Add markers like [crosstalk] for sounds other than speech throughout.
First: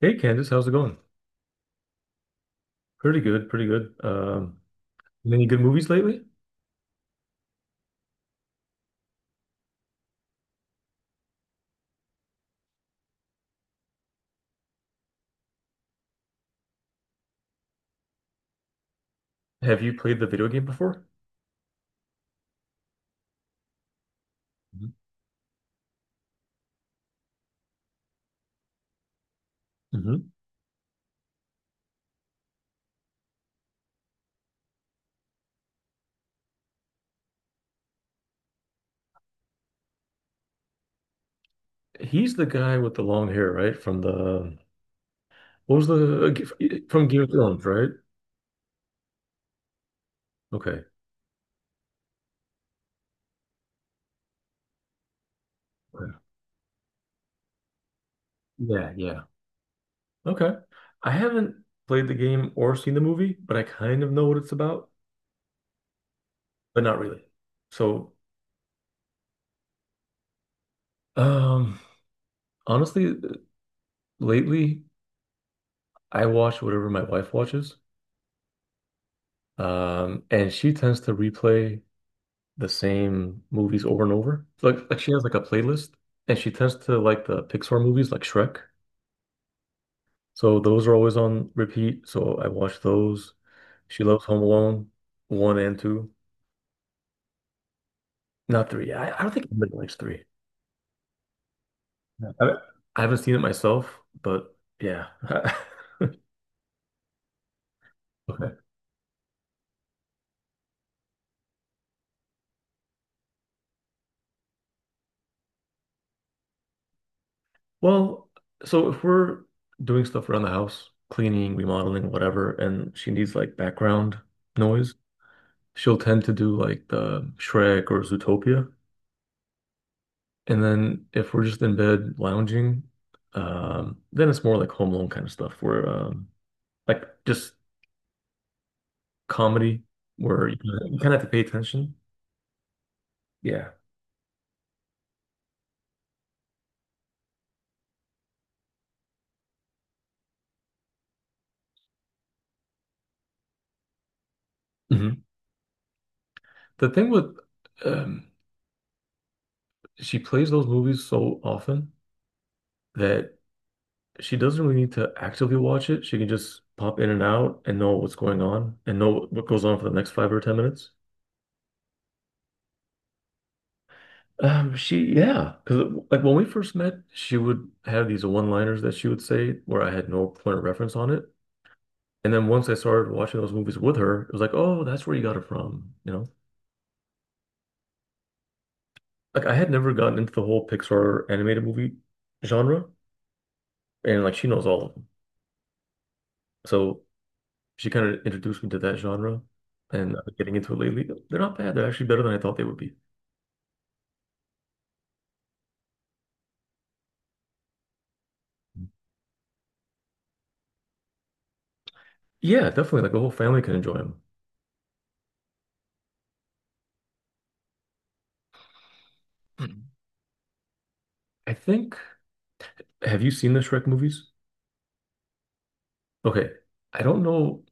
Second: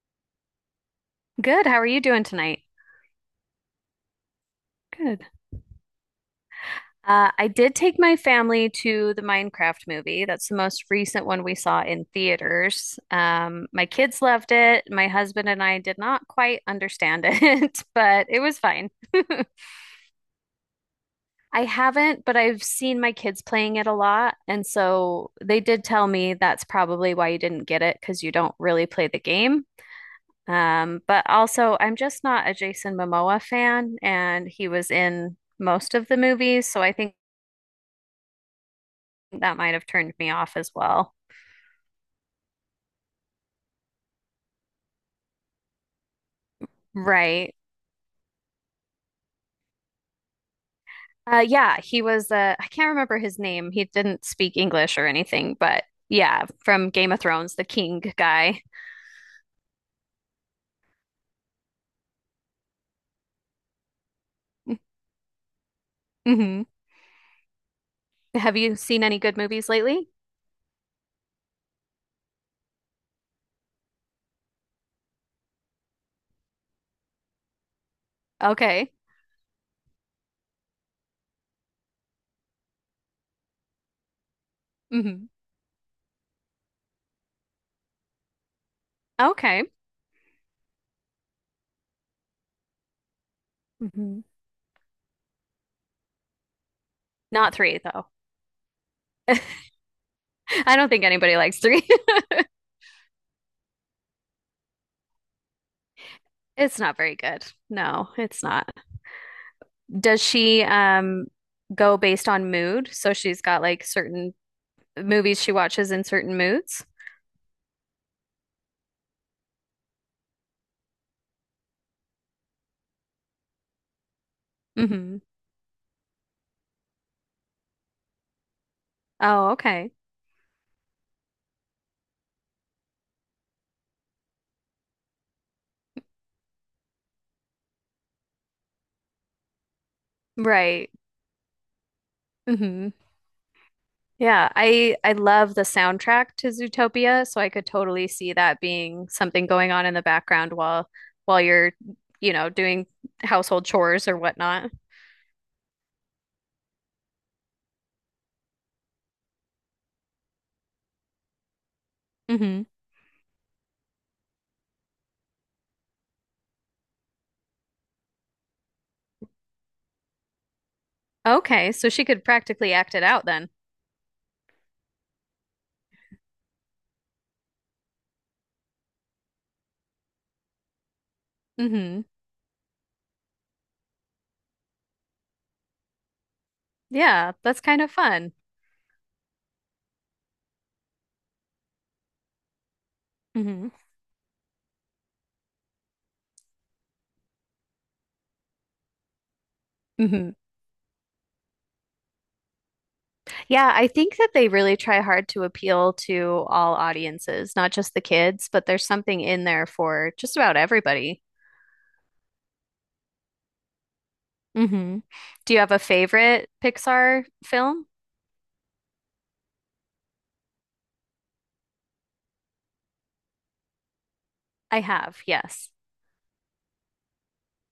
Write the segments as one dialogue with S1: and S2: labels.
S1: Hey Candice, how's it going?
S2: Good. How are you doing tonight?
S1: Pretty good, pretty good.
S2: Good.
S1: Any good movies lately?
S2: I did take my family to the Minecraft movie. That's the most recent one we saw in theaters. My kids loved it. My husband and I did not quite understand it, [laughs] but it was fine. [laughs]
S1: Have you played the video game before?
S2: I haven't, but I've seen my kids playing it a lot. And so they did tell me that's probably why you didn't get it because you don't really play the game.
S1: Mm-hmm.
S2: But also, I'm just not a Jason Momoa fan, and he was in most of the movies. So I think that might have turned me off as well.
S1: He's the guy with the long hair, right? From the what was the from Game of
S2: Right.
S1: Thrones, right? Okay.
S2: Yeah, he was, I can't remember his name. He didn't speak English or anything, but
S1: Yeah,
S2: yeah, from Game of Thrones, the king guy.
S1: yeah, yeah. Okay. I haven't played the game or seen the movie, but I kind of know what it's about,
S2: Hmm.
S1: but not really. So,
S2: Have you seen any good movies lately?
S1: um, honestly, lately I watch whatever my wife watches,
S2: Okay.
S1: and she tends to replay the same movies over and over. Like she has
S2: Hmm.
S1: like a playlist, and she tends to like the Pixar movies like Shrek.
S2: Okay.
S1: So those are always on repeat. So I watch those. She
S2: Hmm.
S1: loves Home Alone one and two,
S2: Not three, though.
S1: not three. I don't think anybody likes three.
S2: [laughs] I don't think anybody likes three. [laughs]
S1: Yeah. I haven't seen it myself, but yeah. [laughs]
S2: It's not very good. No, it's
S1: Okay.
S2: not. Does she, go based on mood? So she's got like certain movies she watches in certain moods?
S1: Well, so if we're doing stuff around the house, cleaning, remodeling, whatever, and she needs like background noise,
S2: Hmm.
S1: she'll tend to do like the Shrek or Zootopia.
S2: Oh, okay.
S1: And then if we're just in bed lounging, then it's more like Home Alone kind of stuff where like just comedy where you kind
S2: Right.
S1: of, you kind of have to pay attention.
S2: Hmm.
S1: Yeah.
S2: Yeah, I love the soundtrack to Zootopia, so I could totally see that being something going on in the background while while you're doing household chores or whatnot.
S1: Hmm. The thing with um, she plays those movies so often
S2: Hmm.
S1: that she doesn't really need to actively watch it. She can just pop in and out and know what's going on and know what goes on for the next 5 or 10 minutes.
S2: Okay, so she could practically act it out then.
S1: She, yeah, because like when we first met, she would have these one-liners that she would say where I had no point of reference on it.
S2: Hmm.
S1: And then once I started watching those movies with her, it was like, oh, that's where you got it from, you know?
S2: Yeah, that's kind of fun.
S1: Like I had never gotten into the whole Pixar animated movie genre,
S2: Hmm.
S1: and like she knows all of them. So she kind of introduced me to that genre, and I've
S2: Hmm.
S1: been getting into it lately. They're not bad. They're actually better than I thought they would be.
S2: Yeah, I think that they really try hard to appeal to all audiences, not just the kids, but there's something in there for just about everybody.
S1: Yeah, definitely. Like the whole family can enjoy them.
S2: Hmm. Do you have a favorite Pixar film?
S1: Mhm. I think, have you seen the Shrek movies?
S2: I have, yes.
S1: Okay. I don't know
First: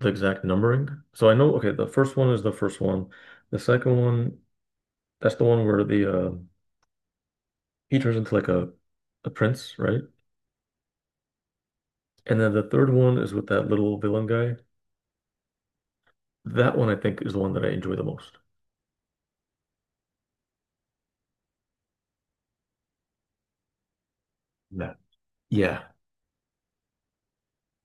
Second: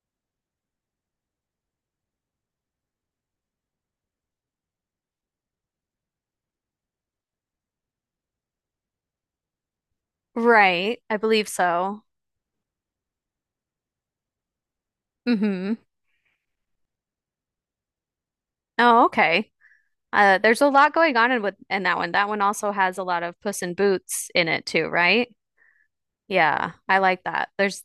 S1: the exact numbering. So I know, okay, the first one is the first one. The second one, that's the one where the he turns into like a prince, right?
S2: Right, I believe so.
S1: And then the third one is with that little villain guy.
S2: Hmm.
S1: That one I think is the one that I enjoy the most.
S2: Oh, okay. There's a lot going on in that one. That one also has a lot of Puss in Boots in it too,
S1: Yeah.
S2: right?
S1: Yeah.
S2: Yeah, I like that. There's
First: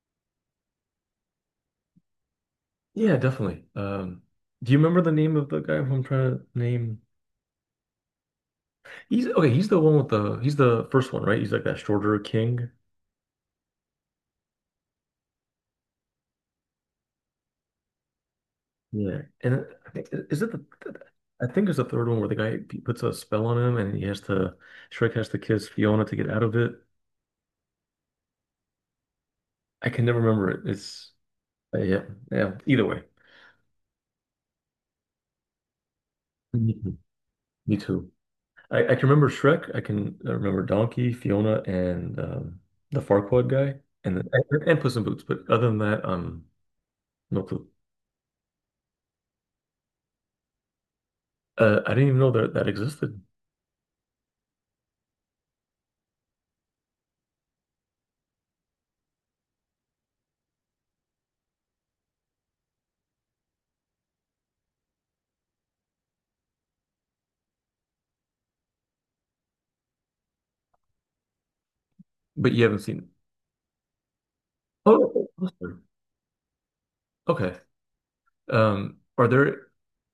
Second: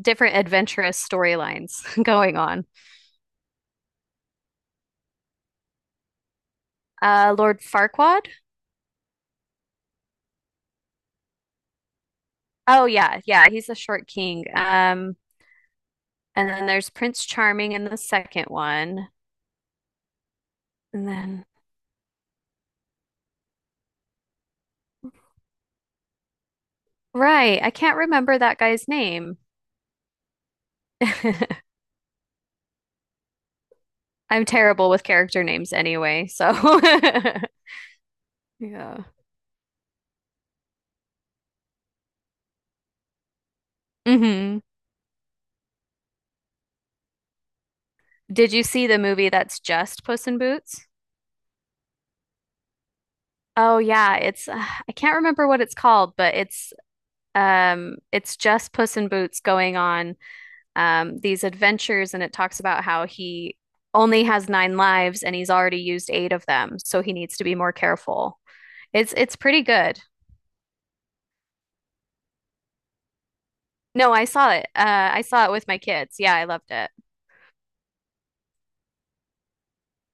S2: different adventurous storylines [laughs] going on.
S1: Yeah, definitely. Do you remember the name of the guy who I'm trying to name?
S2: Lord Farquaad?
S1: He's okay, he's the one with the, he's the first one, right? He's like that shorter king.
S2: Oh yeah, yeah, he's a short king. And then there's Prince Charming in the second one.
S1: Yeah. And I think, is it the,
S2: And then
S1: I think it's the third one where the guy puts a spell on him, and he has to Shrek has to kiss Fiona to get out of it.
S2: right, I can't remember that guy's name.
S1: I can never remember it. It's
S2: [laughs]
S1: yeah, yeah, either way.
S2: I'm terrible with character names anyway, so
S1: Mhm.
S2: [laughs]
S1: Me too. I
S2: yeah.
S1: can remember Shrek. I can remember Donkey, Fiona, and the Farquaad guy, and the,
S2: Hmm.
S1: and Puss in Boots. But other than that, no clue.
S2: Did you see the movie that's just Puss in Boots?
S1: I didn't even know that that existed.
S2: Oh yeah, it's I can't remember what it's called, but it's just Puss in Boots going on these adventures, and it talks about how he only has nine lives and he's already used eight of them, so he needs to be more careful. It's pretty good.
S1: But you haven't seen it.
S2: No, I saw it. I
S1: Oh,
S2: saw it with
S1: Buster.
S2: my kids. Yeah, I loved it.
S1: Okay. Are there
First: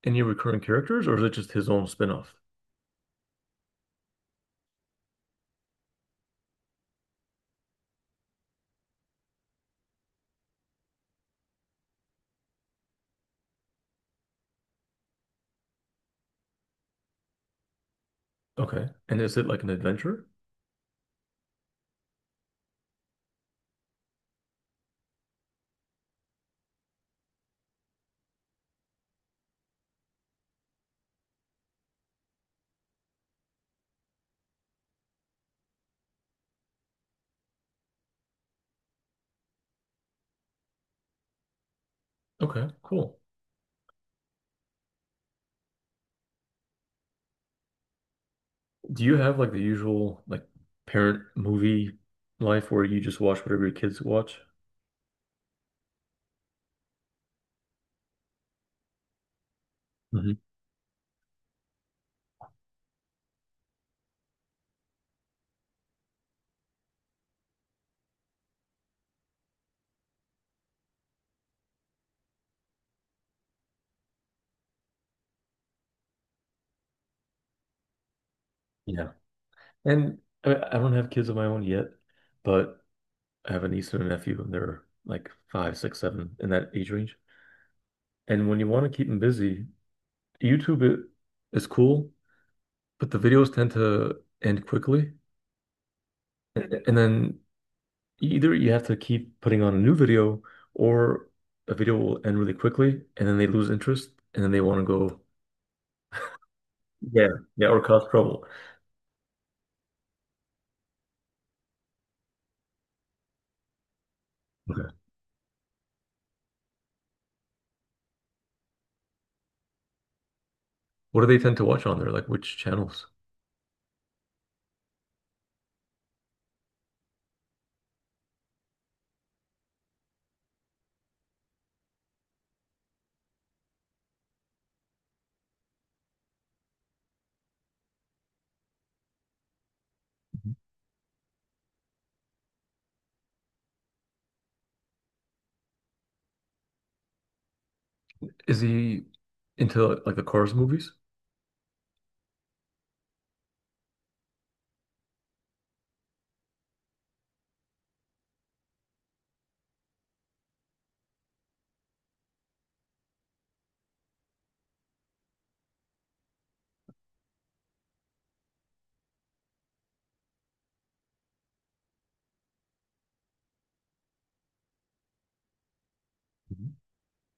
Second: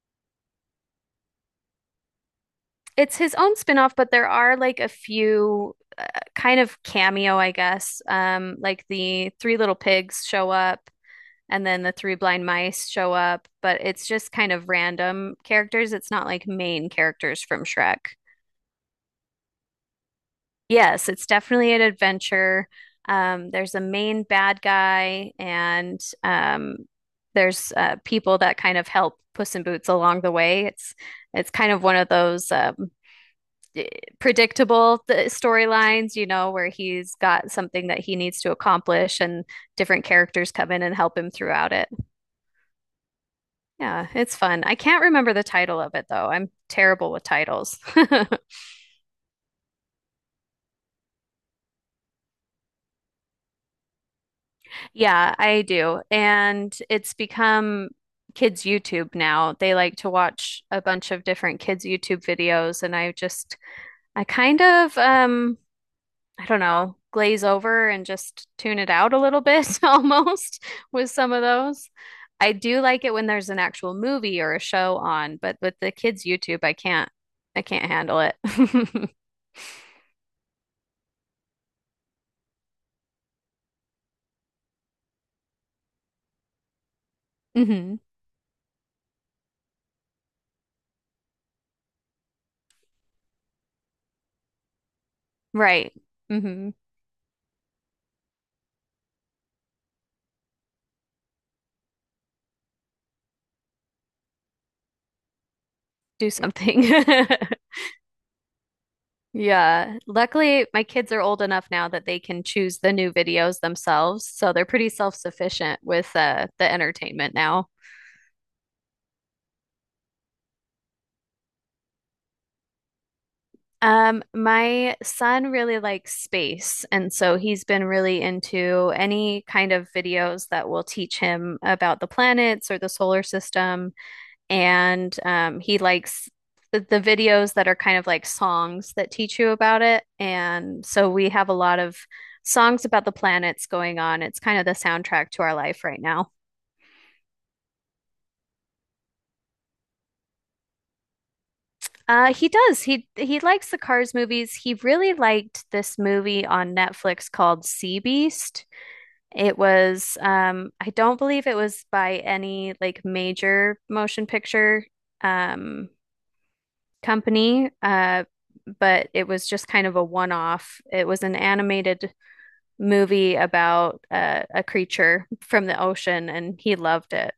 S1: any recurring characters, or is it just his own spin-off?
S2: It's his own spin-off, but there are like a few kind of cameo, I guess. Like the Three Little Pigs show up, and then the Three Blind Mice show up, but it's just kind of random characters. It's not like main characters from Shrek.
S1: Okay, and is it like an adventure?
S2: Yes, it's definitely an adventure. There's a main bad guy, and there's people that kind of help Puss in Boots along the way. It's kind of one of those predictable storylines, you know, where he's got something that he needs to accomplish, and different characters come in and help him throughout it.
S1: Okay, cool.
S2: Yeah, it's fun. I can't remember the title of it though. I'm terrible with titles. [laughs]
S1: Do you have like the usual like parent movie life where you just watch whatever your kids watch?
S2: Yeah, I do. And it's become kids' YouTube now. They like to
S1: Mhm.
S2: watch a bunch of different kids' YouTube videos, and I just I kind of I don't know, glaze over and just tune it out a little bit [laughs] almost with some of those. I do like it when there's an actual movie or a show on, but with the kids' YouTube, I can't handle it. [laughs]
S1: Yeah. And I mean, I don't have kids of my own yet, but I have a niece and a nephew, and they're like five, six, seven in that age range.
S2: Hmm.
S1: And when you want to keep them busy, YouTube is cool, but the videos tend to end quickly.
S2: Right.
S1: And,
S2: Hmm.
S1: mhm, and then either you have to keep putting on a new video, or a video will end really quickly, and then they lose interest, and then they want to go,
S2: Do something.
S1: yeah,
S2: [laughs]
S1: yeah, or cause trouble.
S2: Yeah. Luckily, my kids are old enough now that they can choose the new videos themselves, so they're pretty
S1: Okay.
S2: self-sufficient with the entertainment now.
S1: What do they tend to watch on there? Like which channels?
S2: My son really likes space, and so he's been really into any kind of videos that will teach him about the planets or the solar system. And he likes the videos that are kind of like songs that teach you about it. And so we have a lot of songs about the planets going on. It's kind of the soundtrack to our life right now.
S1: Is he into like the chorus movies?
S2: He does. He likes the Cars movies. He really liked this movie on Netflix called Sea Beast. It was, I don't believe it was by any like major motion picture um, company, but it was just kind of a one-off. It was an animated movie about a creature from the ocean, and
S1: Mhm.
S2: he loved it.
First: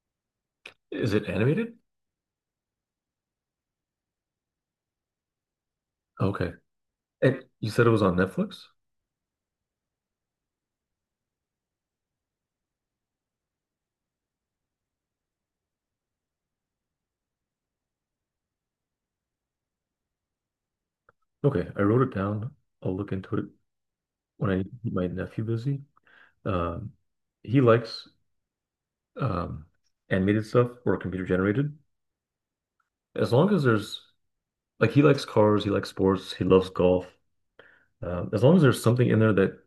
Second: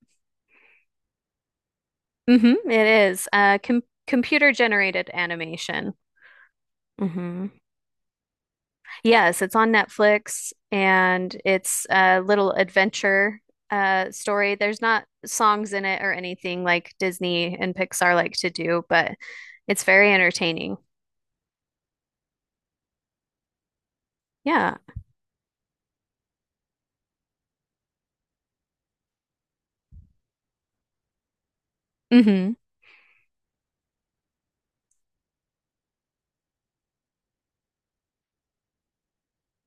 S1: Is it animated?
S2: Hmm. It is computer generated animation.
S1: Okay. And
S2: Hmm.
S1: you said it was on Netflix?
S2: Yes, it's on Netflix, and it's a little adventure story. There's not songs in it or anything like Disney and Pixar like to do, but it's very entertaining.
S1: Okay, I wrote it down. I'll look into it when I
S2: Yeah.
S1: keep my nephew busy. Um, he likes um, animated stuff or computer generated.
S2: Hmm.
S1: As long as there's like he likes cars, he likes sports, he loves golf. As long as there's something in there that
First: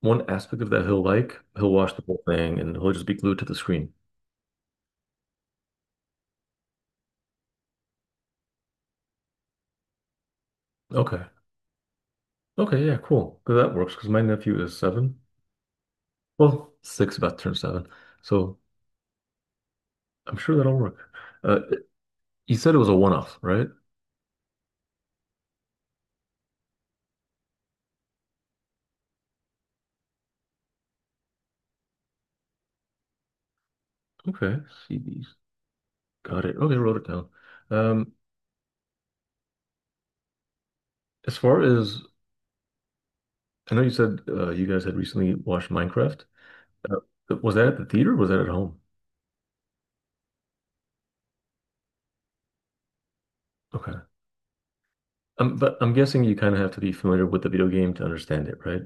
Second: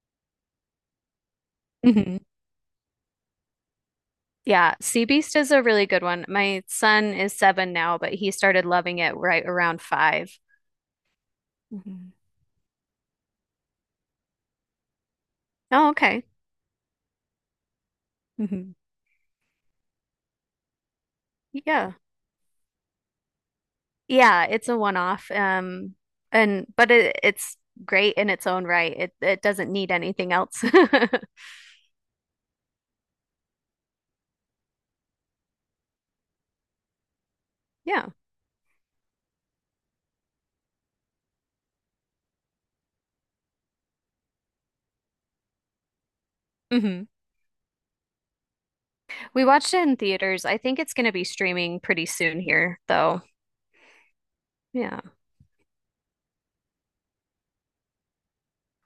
S1: one aspect of that he'll like, he'll watch the
S2: Hmm.
S1: whole thing and he'll just be glued to the screen.
S2: Yeah, Sea Beast is a really good one. My son is seven now, but he started loving it right around 5.
S1: Okay.
S2: Mhm.
S1: Okay, yeah, cool. 'Cause that works because my nephew is seven.
S2: Oh, okay.
S1: Well, six about to turn seven. So
S2: Hmm.
S1: I'm sure that'll work. Uh,
S2: Yeah.
S1: you said it was a one-off, right?
S2: Yeah, it's a one-off. And but it, it's great in its own right. It doesn't need anything else. [laughs]
S1: Okay. CDs. Got it. Okay, wrote it down.
S2: Yeah.
S1: Um, As far as I know, you said you guys had recently watched Minecraft. Uh,
S2: Hmm.
S1: was that at the theater? Or was that at home?
S2: We watched it in theaters. I think it's going to be streaming pretty soon here, though.
S1: Okay.
S2: Yeah.
S1: But I'm guessing you kind of have to be familiar with the video game to understand it, right?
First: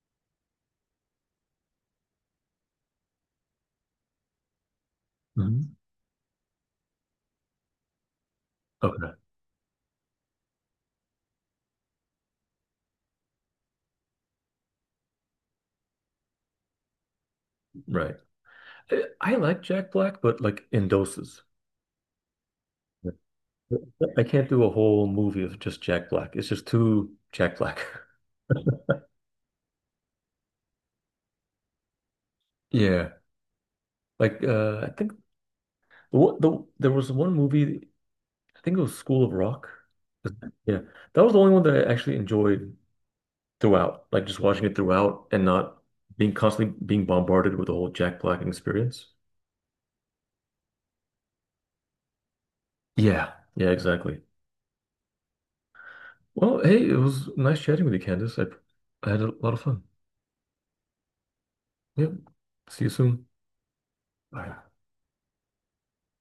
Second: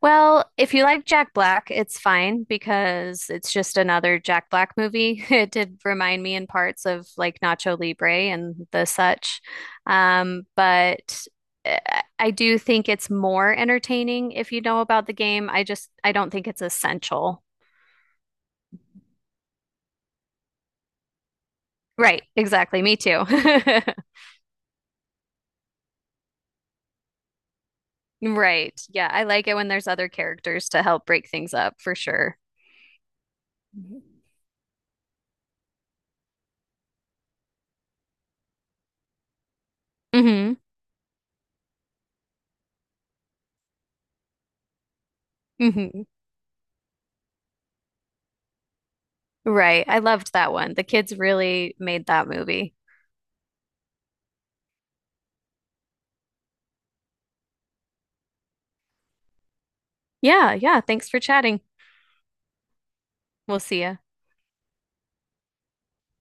S2: Well, if you like Jack Black, it's fine because it's just another Jack Black movie. [laughs] It did
S1: Hmm.
S2: remind me in parts of like Nacho Libre and the
S1: Okay,
S2: such. But uh, I do think it's more entertaining if you know about the game. I don't think it's essential.
S1: right. I like Jack Black, but like in doses.
S2: Right, exactly. Me
S1: Yeah.
S2: too. [laughs]
S1: I can't do a whole movie of just Jack Black. It's just too Jack Black. [laughs]
S2: Right. Yeah, I like it when there's other characters to help break things up for sure.
S1: Yeah, like I think there was one movie. I think it was School of Rock.
S2: Hmm.
S1: Yeah, that was the only one that I actually enjoyed, throughout, like just watching it throughout and not
S2: Hmm.
S1: being constantly being bombarded with the whole Jack Black experience.
S2: Right. I loved that one. The kids really made that movie.
S1: Yeah. Yeah, exactly. Well, hey, it was nice chatting with you, Candace. I had a lot of fun.
S2: Yeah, yeah. Thanks for chatting.
S1: Yep. See you soon.
S2: We'll see ya.
S1: Bye.